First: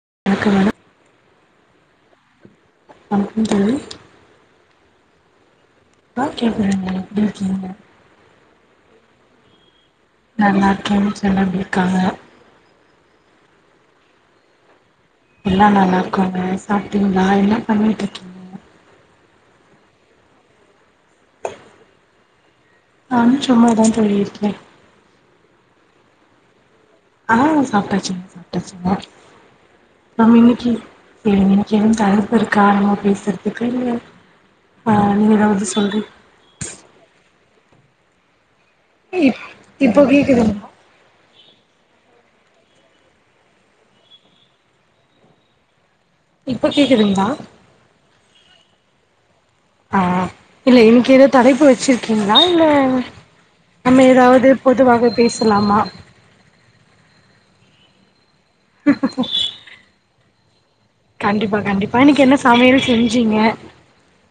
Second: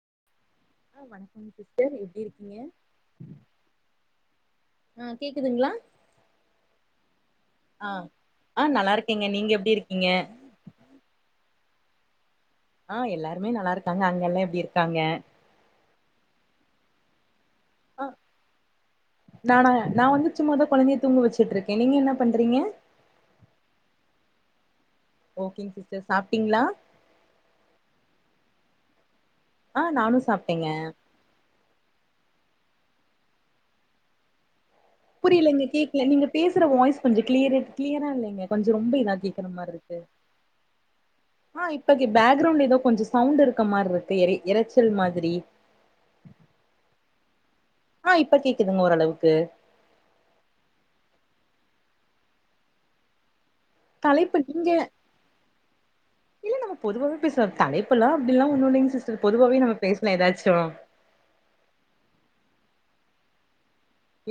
[inaudible] சேரி ஆமா தோழி ஆஹ் கேக்குதுங்களா ஆஹ் கேக்குறேங்க எப்டிருக்கீங்க ஆஹ் நல்லாருக்கேங்க நீங்க எப்படி இரு நல்லாருக்கே செல்லமே க்காங்க ஆஹ் எல்லாருமே நல்லா இருக்காங்க அங்கல்லா எப்டிருக்காங்க எல்லா நல்லாருக்கங்க சாப்பிட்டீங்களங்களா என்ல்ல ஆ பண்ணிட்ருக்கீங்க நானா நா வந்து சும்மா தா கொழந்தைய தூங்க வச்சுட்டுருக்கே நீங்க என்னா பண்றீங்க ஆம் சும்மாதா தோழி இருக்கே ஓகேங் சிஸ்டர் சாப்ட்டீங்களா ஆ சாப்பிட்டாச்சுங்க சாப்பிட்டாச்சுங்க ஆ நானு ஆஹ் சாப்ட்டேங்க இன்னைக்கு எ இன்னைக்கு என் த ஒரு காரணமா பேசுறதுக்கு இல்ல ஆ நீங்க புரியலங்க ஏதாவது சொல்றீ கேக்கல நீங்க பேசுற வாய்ஸ் கொஞ்சோ கிளியரே கிளியரா இல்லைங்க கொஞ்ச ரொம்ப இதா இப் கேக்கரா மாரி இருக்கு இப்போ கேக்குதுங்களா ஆ இப்ப கேக் பேக்ரவுண்ட்ல ஏதோ கொஞ்ச சவுண்ட் இருக்க மாரிருக்கு எ எறச்சல் மாதிரி இப்ப கேக்குதுங்களா ஆ இப்ப கேக்குதுங்க ஓரளவுக்கு ஆ இல்ல இனைக்கு ஏதோ தலைப்பு வச்சிருக்கீங்களா இல்ல நம்ம தலைப்பு ஏதாவது நீங்க பொதுவாக பேசலாமா இல்ல நம்ம பொதுவாவே பேசலா தலைப் ல் அப்படிலா ஒன்னு இல்லைங் சிஸ்டர் பொதுவாவே நம்ம பேசலா ஏதாச்சு கண்டிப்பா கண்டிப்பா இன்னைக்கு என்ன சமையல் செஞ்சிங்க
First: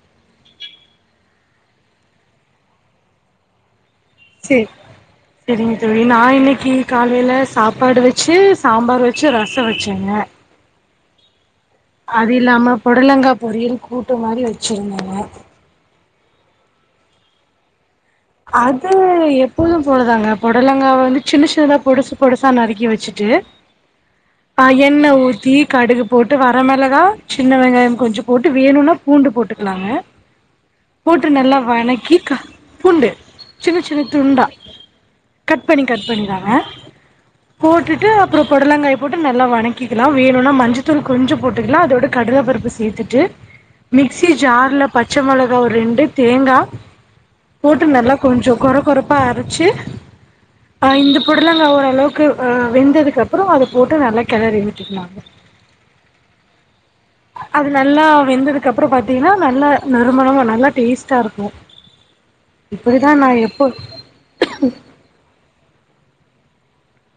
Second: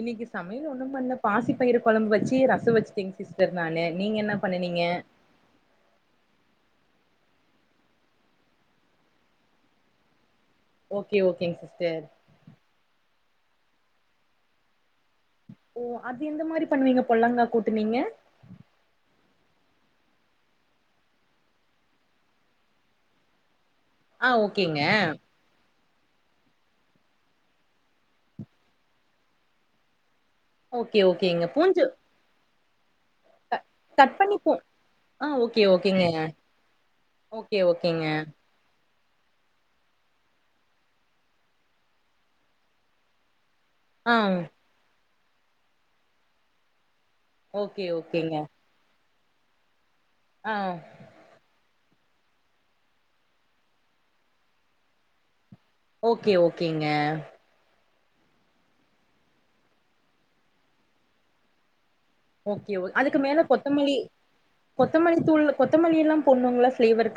இன்னைக்கு சமையல் ஒண்ணு பண்ணல பாசி பயிரு கொழம்பு வச்சு ரச வச்சுட்டேங்க சிஸ்டர் நானு நீங்க என்ன சரி பண்ணுனீங்க சேரிங்க தோழி நா இன்னைக்கு காலையில சாப்பாடு வச்சு சாம்பார் வச்சு ரசம் வச்சேங்க ஓகே ஓகேங்க சிஸ்டர் அது இல்லாம புடலங்கா பொரியல் கூட்டு மாரி வச்சிருந்தேங் ஓ அந் அது எந்த மாரி பண்ணுவீங்க பொள்ளங்கா கூட்டுனீங்க அது எப்போதும் போடுதாங்க பொடலங்காவ வந்து சின்ன சின்னதா பொடுசு பொடுசா நறுக்கி வச்சுட்டு ஆ அ ஓகேங்க என்ன ஊத்தி கடுகு போட்டு வர மிளகா சின்ன வெங்காய கொஞ்ச போட்டு வேணும்னா பூண்டு போட்டுக்கலாங்க ஓகே போட்டு ஓகேங்க நல்லா பூண்டு வணக்கி க பூண்டு க சின்ன சின்ன கட் பண்ணி துண்டா போ ஆ கட் ஓகே பண்ணி ஓகேங்க கட் பண்ணிதாங்க ஓகே ஓகேங்க போட்டுட்டு அப்பற பொடலங்காய போட்டு நல்லா வணங்கிக்கலா வேணும்னா மஞ்சத்தூள் கொஞ்சு போட்டுக்கலா அதோட கடலைப்பருப்பு சேர்த்துட்டு ஆ மிக்ஸி ஜார்ல பச் பச்ச மொளகா ஒரு ரெண்டு தேங்கா போட்டு ஓகே நல்லா ஓகேங்க கொஞ்சோ கொர கொர ப்பா அரைச்சு ஆ இந்த புடலங்கா அளவுக்கு வ வெந்ததுக்கு அப்றோ அத போட்டு நல்லா கெளறி விட்டுகனு அத ஓகே ஓகேங்க நல்லா வெந்ததுக்கு அப்றோ பாத்தீங்கன்னா நல்லா நறுமணமா நல்லா டேஸ்ட்டா இருக்கு ஓகே ஓ இப்படிதா அதுக்கு நா மேல எப்போ கொத்தமல்லி கொத்தமல்லி தூள் கொத்தமல்லியெல்லா போட்னுங்ளா ஃபிளேவர்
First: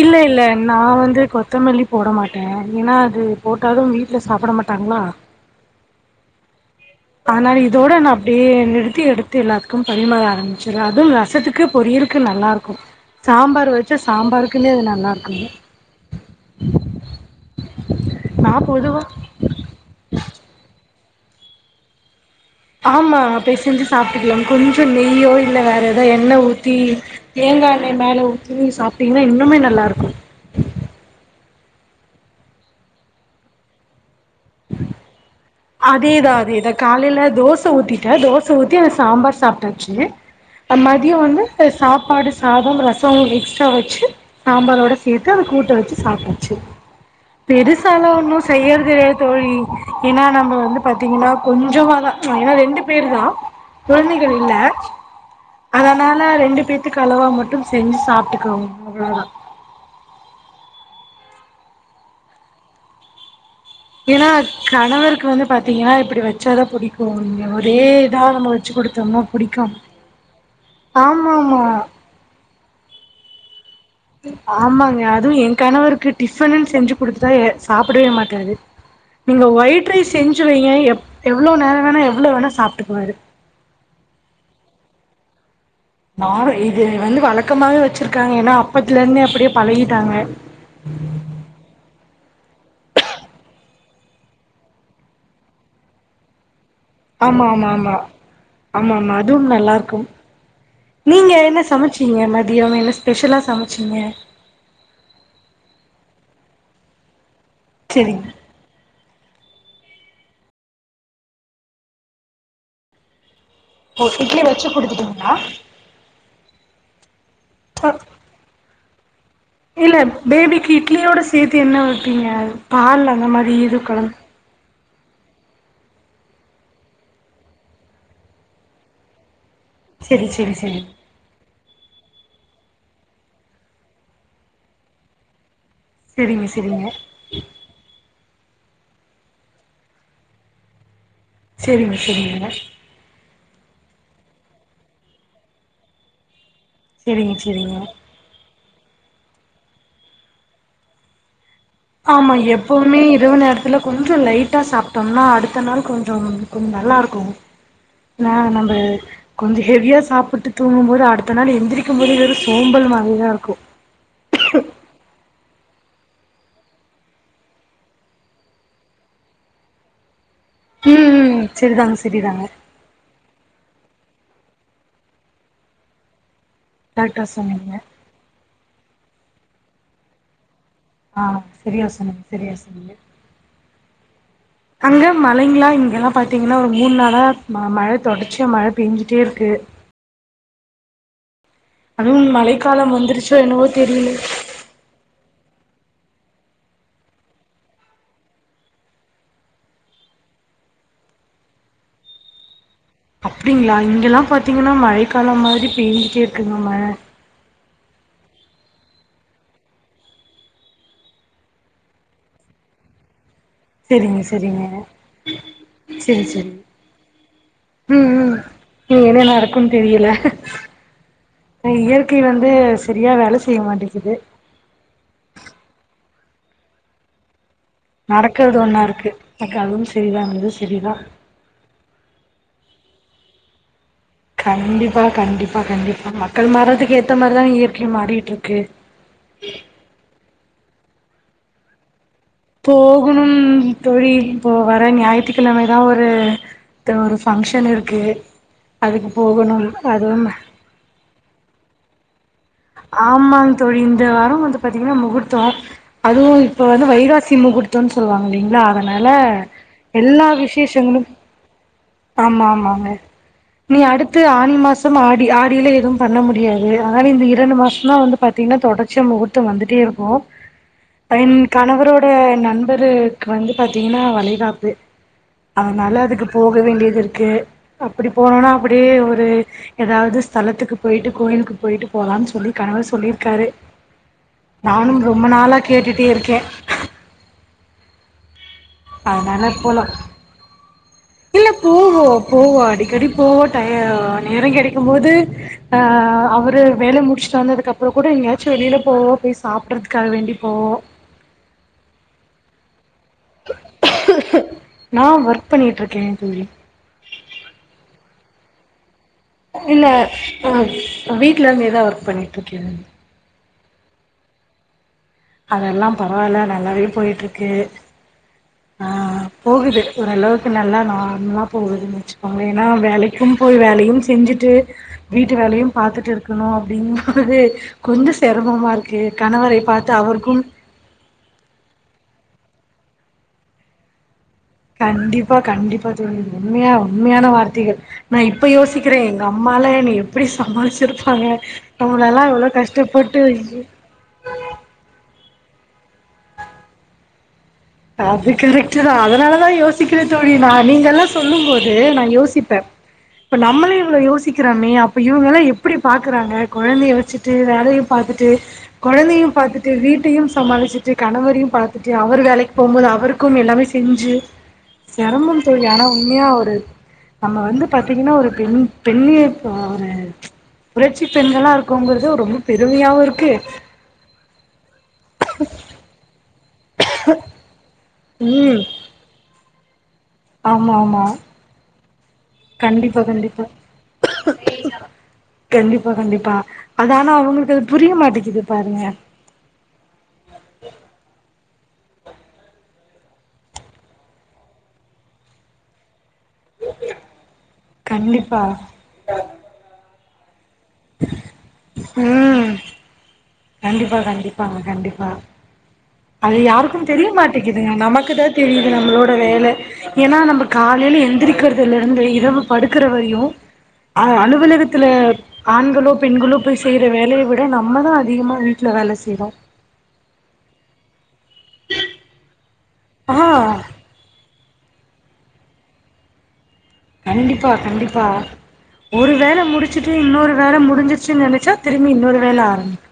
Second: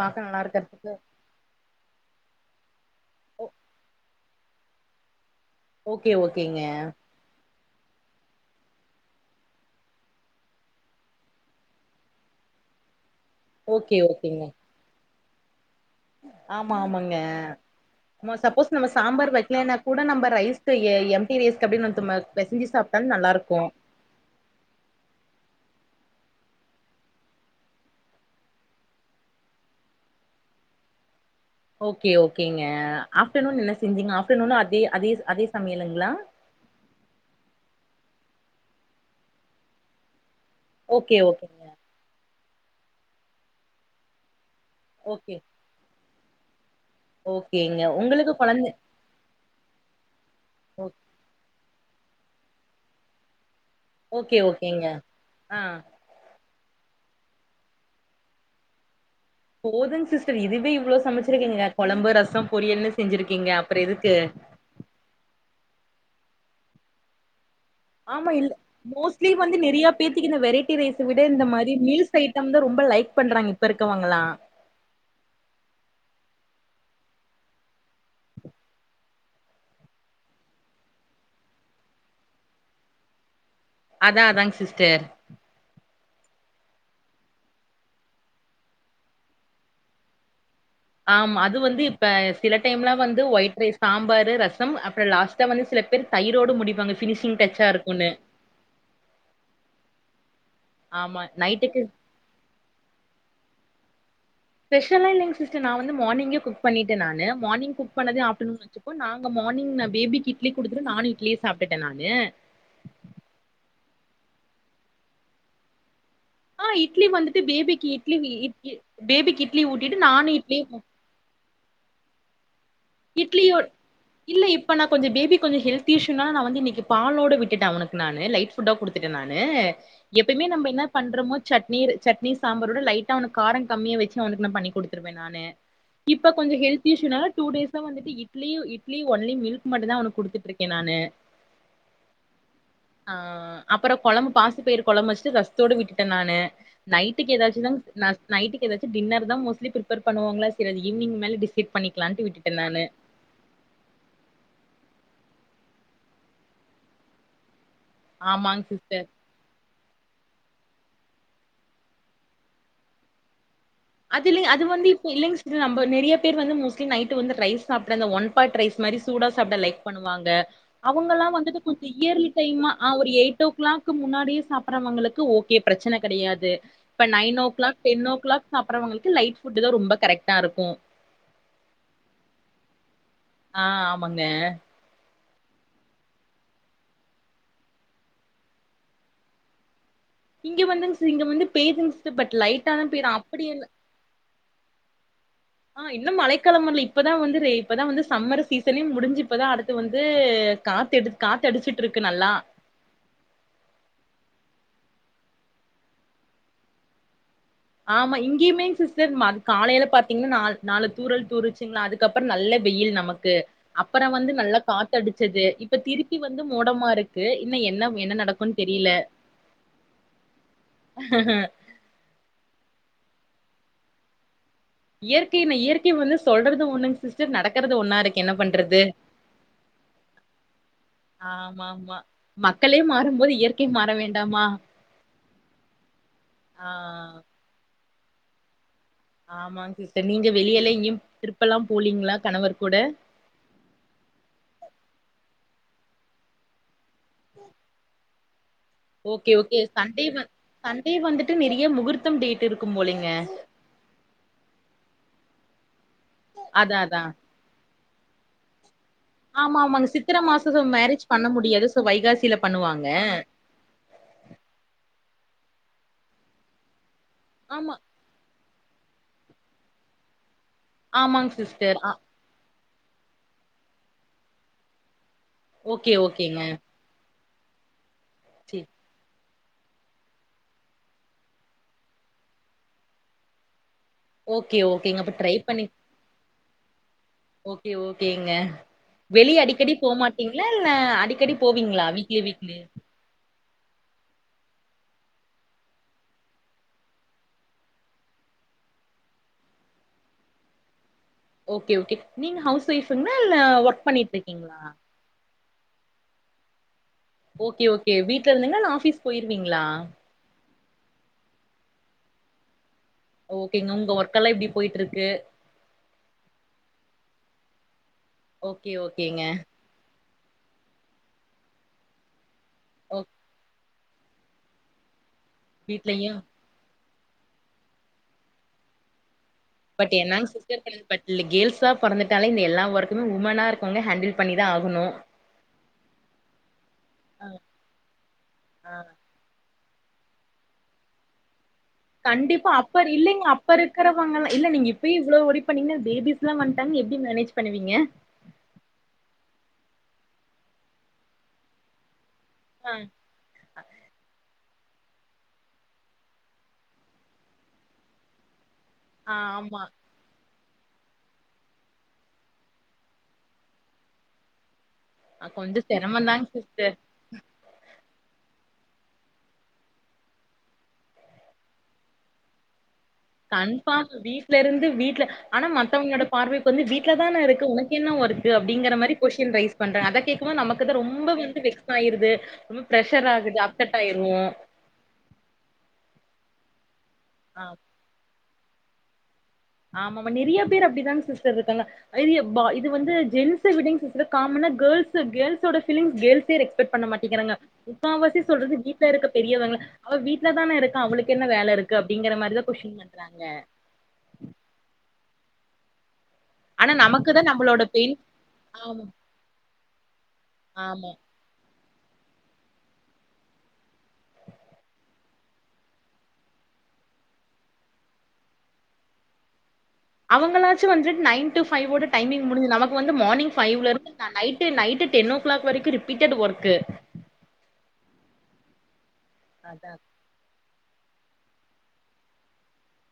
இல்ல இல்ல நா வந்து கொத்தமல்லி போட மாட்டே ஏன்னா அது ஓ போட்டாலு வீட்ல சாப்பட மாட்டாங்களா ஓகே ஓகேங்க ஆனா இதோட நா அப்டியே நிறுத்தி எடுத்து எல்லாத்துக்கு பரிமாற ஆரம்பிச்சிருவே அது ரசத்துக்கு பொரியலுக்கு நல்லா இருக்கு சாம்பார் வெச்சா ஓகே ஓகேங்க சாம்பாருக்குமே அது நல்லா அண்ணே ஆமா ஆமாங்க ஆமா நா சப்போஸ் நம்ப பொதுவா சாம்பார் வைக்கலனா கூட நம்ப ரைஸ் தை ஏ எம் டி ரைஸ் [unintelligible] ஆமா அப்டி செஞ்சி சாப்ட்டுகுவே கொஞ்ஜோ நெய்யோ இல்ல வேற எ அத எண்ணெ ஊத்தி தேங்கெண்ணெய மேல ஊத்தி சாப்ட்டீங்கன்னா இன்னமே நல்லாருக்கு ஓகே ஓகேங்க ஆஃப்டர்ன் நோன் என்ன செஞ்சீங்க ஆஃப் அதேதா அதேதா காலைல தோச ஊத்தி க தோச ஊத்தி அந்த சாம்பார் சாப்ட்டாச்சி அ மதியோ ஓகே வந்து ஓகேங்க சாப்பாடு சாத ரசோ எக்ஸ்ட்ரா வெச்சி சாம்பாரோட சேத்து ஓகே அத கூட்ட வெச்சி சாப்ட ட்சி ஓகேங்க பெருசாலா உங்களுக்கு ஒன்னு கொழந்த செய்யற்த [unintelligible] [unintelligible] ஏன்னா நம்ப வந்து ஓ பாத்தீங்கன்னா கொஞ்ஜமாதா ஏன்னா ரெண்டு பேரு தா கொழந்தைகள் ஓகே இல்ல ஓகேங்க ஆ அதனால ரெண்டு பேத்துக்கு அளவா மட்டு செஞ்சி சாப்ட்டுகளா அவ்ளோதா போதுங் சிஸ்டர் இதுவே இவ்ளோ சமச்சிருக்கீங்க கொழம்பு ரசம் பொரியல்னு செஞ்ச்சிருக்கீங்க அப் ஏனா கணவருக்கு வந்து பாத் பாத்தீங்கனா இப்டி வெச்சாத புடிக்கு இங்க ஒ ஆமா இல்ல மோஸ்ட்லி வந்து நெறைய பேத்துக்கு இந்த வெரைட்டி ரைஸ விட ஆமா இந்த ஆமா மாரி மீல்ஸ் ஐட்டந்தா ரொம் இப்ப லைக் பண்றாங்க இப்ப இருக்கவங்களா ஆமாங்க அதுவு ஏ கணவருக்கு டிஃபன்னுன்னு செஞ்சி குடுத்துட்டா ஏ சாப்டவே மாட்டாரு நீங்க ஒயிட் ரைஸ் செஞ்சி வைங்க ஏப் எவ்ளோ நேரோ வேணா எவ்ளோ வேணா சாப்ட்டுக்குவாரு அதா அதாங் சிஸ்டர் நானு இது வந்து வழக்கமாவே வச்சிருக்காங்க ஏன்னா அப்பத்துலந்தே அப்படியே பழகிட்டாங்க ஆமா அது வந்து இப்ப சில டைம்லா வந்து ஒயிட் ரைஸ் சாம்பாரு ரசம் அப்பற லாஸ்டா வந்து சில பேர் தயிரோடு முடிப் ஆமா ஆமா ஆமா ஆமா ஆமா அதுவும் நல்லா இருக்கும் ஆமா நீங்க என்ன நைட்டுக்கு சமைச்சிங்க மதிய என்ன ஸ்பெஷலா சமைச் சின்ன ஸ்பெஷல்லா இல்லைங்க சிஸ்டர் நா வந்து மார்னிங்கே குக் பண்ணிட்ட நானு மார்னிங் குக் பண்ணது சரிங்க ஆப்டர்நூன் [unintelligible] துக்கு நான் மார்னிங் நா பேபிக்கு இட்லி குடுத்துடு நானு இட்லியே சாப்பிட்டுட்டே நானு ஓ இட்லி வச்சு குடுத்துட்டீங்களா ஆஹ் இட்லி வந்துட்டு பேபிக்கு அ இட்லி இட் பேபிக் இல்ல பேபிக்கு இட்லியோட சேத்து என்ன ஊ ட்றிங்க இட்லியோ இல்ல இப்ப நா கொஞ்ச பேபி கொஞ்ச ஹெல்த் டியூஷன் நான் வந்து இன்னைக்கு பாலோட விட்டுட்டேன் நானு அவனுக்கு நான் லைட்ஃபுட்டா கொடுத்துட்டேன் நான் சரி எப்பயுமே சரி நம்ம சரி என்ன பண்றோமோ சட்னி சட்னி சாம்பாரோட லைட்டா அவனுக்கு காரம் கம்மியா யா வச்சு அவனுக்கு நான் பண்ணிகொடுத்துருவேன் நானு இப்ப சரிங்க கொஞ்சம் ஹெல்த் சரிங்க இஸ்யூனாலே two days idli idli only milk மட்டும் தான் அவனுக்கு குடுத்துட்டு இருக்கேன் நானு சரிங்க சரிங்க ஆஹ் அப்புறம் குழம்பு பாசி பயர் குழம்பு வச்சுட்டு ரசத்தோடு விட்டுட்டேன் நானு நைட்டுக்கு சரிங்க ஏதாச்சும் தா சரிங்க நா நைட்டுக்கு ஏதாச்சும் டின்னர் தான் மோஸ்ட்லி பிரிப்பேர் பண்ணுவாங்களா நெனைக்கிறேன் அது ஈவனிங் மேல டிசை பண்ணிக்கலாம்ன்ட்டு பவுமே இரவு நேரத்துல கொஞ்சம் லைட்டா சாப்பிட்டோம்னா ஆ அடுத்த நாள் கொஞ்சம் கொஞ்சம் நல்லா இருக்கும் ந ஆமாங் நம்ப சிஸ்டர் கொஞ்சம் ஹெவியா சாப்ட்டு தூங்கும் போது அடுத்த நாள் எந்திரிக்கும் போது இது ஒரு சோம்பல் மாரிதான் இருக்கும் அது இல்லங்க அது வந்து இப்ப இல்லைங்க இல்ல நம்ப நிறைய பேர் வந்து மோஸ்ட்லி நைட்டு வந்து ரைஸ் சாப்பிட அந்த ஒன் பாட் ரைஸ் சூடாக சாப்பிட லைக் பண்ணுவாங்க ம் அவங்கெல்லாம் ம் வந்துட்டு கொஞ்சம் சரிதாங்க இயர்லி சரிதாங்க டைம்மா ஒரு எயிட் ஓ கிளாக் க்கு முன்னாடியே சாப்புட்றவங்களுக்கு ஓகே பிரச்சன கடையாது இப்ப கரெக்டா நைன் ஓ சொன்னீங்க க்ளாக் டென் ஓ க்ளாக் தவங்கள்க்கு லைட் ஃபுட்டு தா ரொம்ப கரெக்டா இருக்கூ ஆ செரியா சொன்னிங்க செரியா சொன்னிங்க ஆ ஆமாங்க அங்க மழைங்லா இங்கல்லா பாத்தீங்கன்னா ஒரு மூண் நாளா ம மழை தொடர்ச்சியா மழை பெஞ்சுட்டே இருக்கு இங்க வந்துங் ஸ் இங்க வந்து பெய்துங் சிஸ்டர் அதுவும் பட் லைட்டாதா மழைக்காலம் பெய்து வந்துருச்சோ அப்படி இல்ல என்னவோ தெரியில ஆ இன்னும் மழைக்காலம் வர்ல இப்பதா வந்து ரெ இப்பதா வந்து சம்மர் சீசனே முடிஞ்சு இப்பதா அடுத்து வந்து காத்தெடு காத்து அடிச்சுட்ருக்கு நல்லா அப்டிங்களா இங்கேல்லா பாத்தீங்கன்னா மழைக்காலம் மாதிரி பெஞ்சுட்டே இருக்குங்க மழை ஆமா இங்கேயுமே சிஸ்டர் மர் காலையில பாத்தீங்கன்னா நால் நாலு தூறல் தூருச்சுங்களா அதுக்கப்புறோ நல்ல வெயில் நமக்கு அப்பறோ சரிங்க வந்து நல்லா சரிங்க காத்து அடிச்சுது இப்ப திருப்பி சரி வந்து சரி மூடமா இருக்கு இன்ன என்ன ம் என்ன ம் நடக்குன் தெரியில இனி என்ன நடக்குன்னு தெரியல ந்து செரியா வேல செய்ய மாட்டேக்குது இயற்கை ந இயற்கை வந்து சொல்றது ஒண்ணுங் சிஸ்டர் நடக் நடக்கறது ஒன்னா இருக்கு எனக்கு அதுவும் செரிதான் இதுவும் செரிதான் ஆமா ஆமா மக்களே மாறும்போது இயற்கை மாற வேண் கண்டிப்பா கண்டிப்பா கண்டிப்பா மக்கள் ஆ மாறதுக்கு ஏத்த மாரிதான் வீட்ல மாறிட்டு இருக்கு ஆமாங்க சிஸ்டர் நீங்க வெளியல ங்யு ட்ரிப்பெல்லாம் போலீங்களா கணவர் கூட போகணும் தோழி ப்போ வர ஞாய ஞாயிற்று கிழமைதான் ஒரு ஒரு ஃபங்க்ஷன் இருக்கு அதுக்கு ஓகே ஓகே போகணும் சண்டே வ அதுவும் சண்டே வந்துட்டு செரி முகூர்த்தம் டேட் இருக்கும் போலீங்க ஆமா தோழி இந்த வாரம் வந்து பாத்தீங்கன்னா முகூர்த் தா அதுவும் இப்ப அதா வந்து அதா வைகாசி முகூர் சொல்லு வாங்க இல்லைங்களா அத அதனால ஆமா ஆமாங்க சித்திர எல்லா மாசம் மேரேஜ் விசேஷங்களும் பண்ண முடியாது சோ வைகாசியில ஆமா பண்ணுவாங்க ஆமாங்க நீங்க அடுத்து ஆனி மாசம் ஆடி ஆடி இல்ல எதுவும் பண்ண முடியாது அதனால் இந்த ரெண்டு ஆமா மாசம் தான் வந்து பாத் த்தீங்னா தொடர்ச்சியா முகுர்த்தம் வந்துட்டே இருக்கும். ஆமாங்க [unintelligible] சிஸ்டர் ஆ கணவரோட நண். இவருக் கு வந்து பாத்தீங்கன்னா வளைகாப்பு. ஓகே அதனால அதுக்கு ஓகேங்க போக வேண்டியதிருக். கு. அப்டி போனோனா சரி அப்டியே ஒரு. எதாவது ஸ்தலத்துக்கு போய்ட்டு கோயிலுக்கு போய்ட்டு. போலானு சொல்லி கணவர் சொல்லிருக்காரு. ஓகே நானும் ஓகேங்க அப்ப ரொம்ப ட்ரை நாளா பண்ணி கேட்டுடே இருக்கேன். கேங்க. வெளிய அதனால அடிக்கடி போலாம் போமாட்டிங்ள இல்ல அடிக்கடி இல்ல போவீங்ளா வீக்லி வீக்லி. டயம் நேரம் கெடைக்கும் போது அஹ் அவரு வேல முடிச்ட்டு வந்ததுக்கப்றம் கூட எங்கயாச்சும் வெளியில போவோம் போய் சாப்டறதுக்காக வேண்டி போவோம். ஓக்கே ஓக்கே நீங்க ஹவுஸ் வைஃப். புங்லா இல்ல ஒர்க் பண்ணிட்ருக்கீங்ளா. ப்பண்ணிட்ருக்கே தோழி. ஓக்கே ஓக்கே வீட்டுல இருந்துங்லா இல்ல ஆபீஸ். போயிருவிங்ளா. ஆங் வீட்ல இருந்தேதான் ஒர்க் பண்ணிட்ருக்கேன். ஓக்கேங்க உங்க ஒர்க்கல்லா எப்டி போயிட்ருக்கு அதெல்லா பரவால்ல நல்லாவே போயிட்ருக்கு ஓக்கே ஓக்கேங்க ஒரளவுக்கு நல்லா நார்மலா போகுதுன் வெச்சி அங்கைனா வேலைக்கும் போய் வேலை. யும் செஞ்சிட்டு. வீட்டு வேலையும் வீட்லயு பாத்திட்டு இருக்கணும் அப்டின். ஹுஹுஹே கொஞ்சம் செரமமாருக்கு கணவரைப் பார்க பட் என்னாங் சிஸ்டர் பண்றது பட் இல்ல கேள்ஸா பொறந்துட். டாலே இந்த எல்லா வொர்க்குமே உமனா இருப்பாங்க ஹேண்டில். பண்ணிதா ஆகணு கண்டிபா கண்டிபா தோழி உண்மையா ஆ உண்மையான வார்தைகள் நா இப்ப ஆ. யோசிக்கிறேன் எங்கம். மால என்ன எப்டி சமாளிச்சிருப்பாங்க. நம்மளெல்லா எவ்ளோ கண்டிப்பா அப்பர் கஷ்டப்பட்டு இல்லிங்க அப்ப ஐயோ இருக்கிறவங்கெல்லா இல்ல நீங்க இப்பயே இவ்ளோ வொரி. பண்ணிங்ணா பேபிஸ்லாம் வந்துட்டாங்கனா எப்டி மேனேஜ். பண்ணுவீங்க அது கரெக்டு தான் அதனால தான் யோசி. சிக்ரே தோழி நான் நீங்கெல்லாம் சொல்லும் போது நா யோசி. திப்ப ஆ இப்ப நம்மளே இவ்வளவு யோசிக்க இருக்கறமே அப்ப இவங்க எல்லாம் எப்படி பாக்குறாங்க குழந்தைய வச்சுட்டு வேலையும் பார்த்துட்டு ஆ, குழந்தையும் ஆமா பார்த்திட்டு வீட்டையும் சமாளிச்சுட்டு கணவரையும் பார்த்துட்டு அவர் வேலை போகும்போது அவருக்கும் எல்லாமே செஞ்சு செரமம் கொஞ்சோ தோழியா ஆனா உண்மையா செரமந்தாங்க ஒரு சிஸ்டர் நம்ம வந்து பாத்தீங்கன்னா ஒரு பெண் பெண்மை பாரே புரட்சி பெண்களா இருக்கும்போது ரொம்ப பெ கண்ஃபாம் வீட்ல இருந்து வீட்ல ஆனா மத்தவங்களோட பார்வ வந்து வீட்ல தான இருக்கு உனக்கு என்ன னு ஒருக்கு ம். அப்படிங்கிற மாரி கொஸ்டின் ரைஸ் பண்றாங்க கேக்குமோ ஆமா, நமக்குதா ஆமா. ரொம்ப வந்து வெக்ஸ் ஆயிரு இது கண்டிப்பா கண்டிப்பா கண்டிப்பா கண்டிப்பா அது ஆனா அவங்களுக்கு அது புரிய மாட்டேக்குது பாருங்க ஆமாமா நிறைய பேர் அப்படிதாங் சிஸ்டர் இருக்காங்க ஐயய பா இது வந்து ஜென்ஸ் விடங் சிஸ்டர் காமனா கேர்ள்ஸ் கேர்ள்ஸ் ஓட ஃபீலிங் கேர்ள் மே ரெஸ்பெக்ட் பண்ண மாட்டேங்கிறாங்க முக்காவாசி கண்டிப்பா சொல்றது வீட்ல இருக்க பெரியவங்க அவ வீட்டுல தானே இரு க்கா அவளுக்கு என்ன வேல இருக்கு அப்படிங்க மாரிதா ம் கொஸின் பண்றாங்க கண்டிப்பா கண்டிப்பா பாங்க கண்டிப்பா அது ஆனா யாருக்கும் தெரிய நமக்கு தா நம்மளோட மாட்டேக்குதுங்க பெயின் நமக்கு தா தெரியுது ஆமா நம்மளோட வேலை ஏன்னா நம்ம ஆமா காலையில எந்திரிக்க ந்ததுல இருந்து இரவு படுக்கற வரையு அ அலுவலகத்துல ஆண்களோ பெண்களோ போய் செய்யிற வேலைய விட நம்மதா அதிகமா வீட்ல வேல செய்றோ அவங்களாச்சு வந்துட்டு நைன் டு பைவோட டைமிங் முடிஞ்சு நமக் கு வந்து ஆ மார்னிங் ஃபைவ்ல இருந்து நா night to night ten o'clock வரைக்கும் ரிப்பீட்டடு ஒர்க்கு கண்டிப்பா கண்டிப்பா ஒரு வேல அதா முடிச்சுட்டு இன்னொரு வேல முடிஞ்ச ருச்சி நனைச்சா திரும்பி இன்னொரு வேல ஆரம்பிக்கு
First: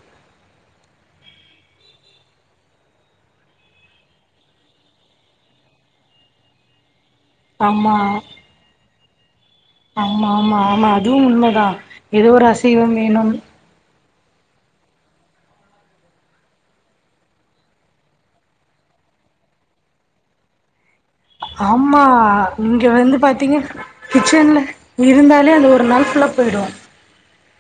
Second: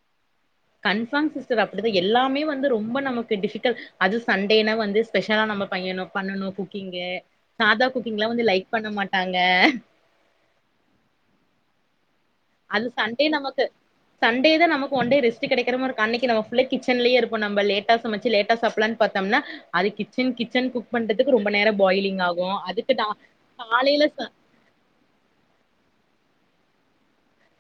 கன்ஃபார்ம் சிஸ்டர் அப்படிதா எல்லாமே வந்து ரொம்ப நமக்கு டிபிகல்ட் அது சண்டேனா வந்து ஸ்பெஷலா நம்ம பையனு பண்ணனு குக்கிங்கு சாதா ஆம்மா குக்கிங்லா வந்து லைக் பண்ண மாட்டாங்க ஆம்மா ஆமா ஆமா அதுவு உண்மதா எதோ ஒரு அது அசைவம் சண்டே வேணும் நமக்கு சண்டே தா நமக்கு ஒன்டே ரெஸ்ட்டு கெடைக்கிற மாறிருக்கு அன்னைக்கு நம்ம ஃபுல்லா கிச்சன்லய இருப்போ நம்ப லேட்டா சமச்சி லேட்டா சாப்புலான்னு பாத்தம்னா அது கிச்சன் கிச்சன் கு ஆமா இங்க நா வந்து பாத்தீங்க காலையில ச கிச்சன்ல இருந்தாலே அது ஒரு நாள் ஃபுல்ல போயிடும்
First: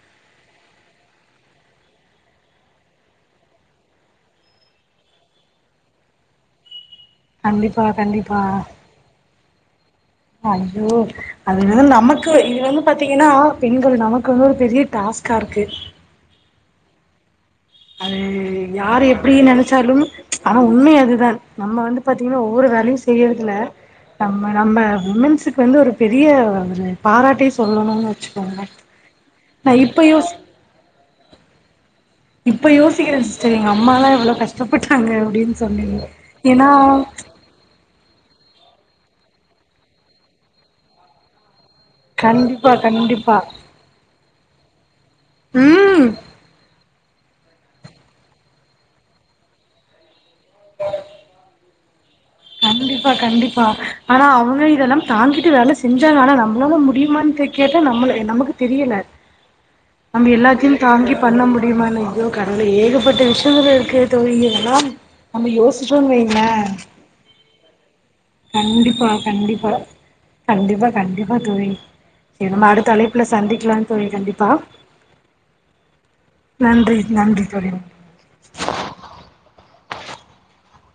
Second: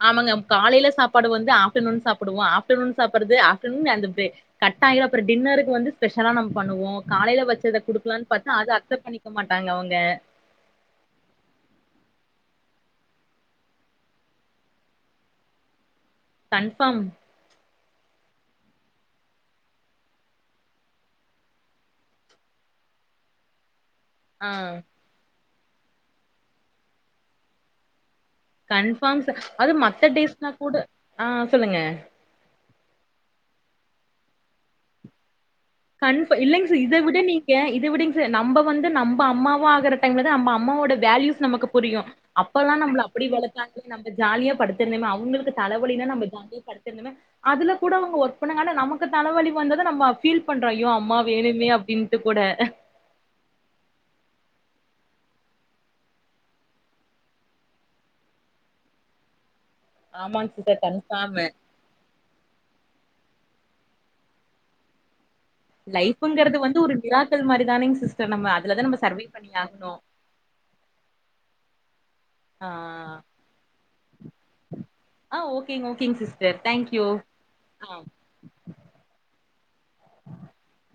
ஆமாங்க காலையில சாப்பாடு வந்து ஆஃப்ட்டர்நூன் சாப்பிடுவோ ஆப்டர்நூன் சாப்படுறது ஆஃப்டர்நூன் அந்த ப கட்டாயுறு அப்புறம் டின்னருக்கு வந்து ஸ்பெஷலா நம்ம பண்ணுவோ காலையில கண்டிப்பா வச்சத குடுக்கலான்னு பார்த்தா அத அக்சப்ட் பண்ணிக்க மாட்டாங்க அவங்க அய்யோ அதுவெறு நமக்கு இது வந்து பாத்தீங்கன்னா பெண்கள் நமக்கு வந்து ஒரு பெரிய டாஸ்கா இருக்கு கன்ஃபார்ம் அது யாரு எப்புடி நெனச்சாலும் ஆனா உண்மை அதுதான் நம்ம வந்து பாத்தீங்கன்னா ஒவ்வொரு வேலையு செய்யறதுல ஆ நம்ம நம்ம உமென்ஸ் வந்து ஒரு பெரிய ஒரு பாராட்டே சொல்லணும்னு வச்சு கன்ஃபார்ம்ஸ் அது மத்த டேஸ்னா கூட ஆஹ் சொல்லுங்க இப்ப யோசிக்கிறே சிஸ்டர் எங்க அம்மலா எவ்ளோ கஷ்டப்பட்டாங்க அப்படின்னு கன்ஃப இல்லங் ச இத விட நீங்க இத விடங் ச நம்ப வந்து நம்ப அம்மாவா ஆகுற டைம்ல தா நம்ப அம்மாவோட வேல்யூஸ் நமக்கு புரியு கண்டிப்பா அப்பெல்லா நம்பல அப்புடி கண்டிப்பா வளத்தாங்க நம்ப ஜாலியா படுத்திருந்தமே அவங்குளுக்கு தலவலினா ம் நம்ம ஜாலியா படுத்திருந்தமே அதுல கூட அவுங்க ஒர்க் பண்ணாங்க ஆனா நமக்கு தலை வலி வந்தது நம்ம ஃபீல் பண்றோ அய்யோ அம்மா வேணுமே அப்டின்ட்டு கூட கண்டிப்பா கண்டிப்பா ஆனா அவுங்க இதல்லா தாங்கிட்டு வேல செஞ்சாங்க ஆனா நம்மளால முடியமான்னு கேட்ட நம்மள நமக்கு தெரியல நம்ம ஆமாங்க எல்லாத்தையு சிஸ்டர் தாங்கி பண்ண கன்ஃபார்மு முடியுமானு ஐயோ கடவுளே ஏகப்பட்ட வி [unintelligible] இருக்கே தோழி [unintelligible] நம்ம யோசிச்சோன் வைங்களே மக்கள் மாரி தானேங்க சிஸ்டர் நம்ம அதுலதானே நம்ம கண்டிப்பா சர்வீஸ் பண்ணி ஆகணும் தொய் கே நம்ம அடுத்த அழைப்புல சந்திக்கலாம் தோழி கண்டிப்பா ஆ ஓகேங்க ஓகேங்க சிஸ்டர் நன்றி தேங்க்யூ நன்றி தோழி ஆ [inaudible]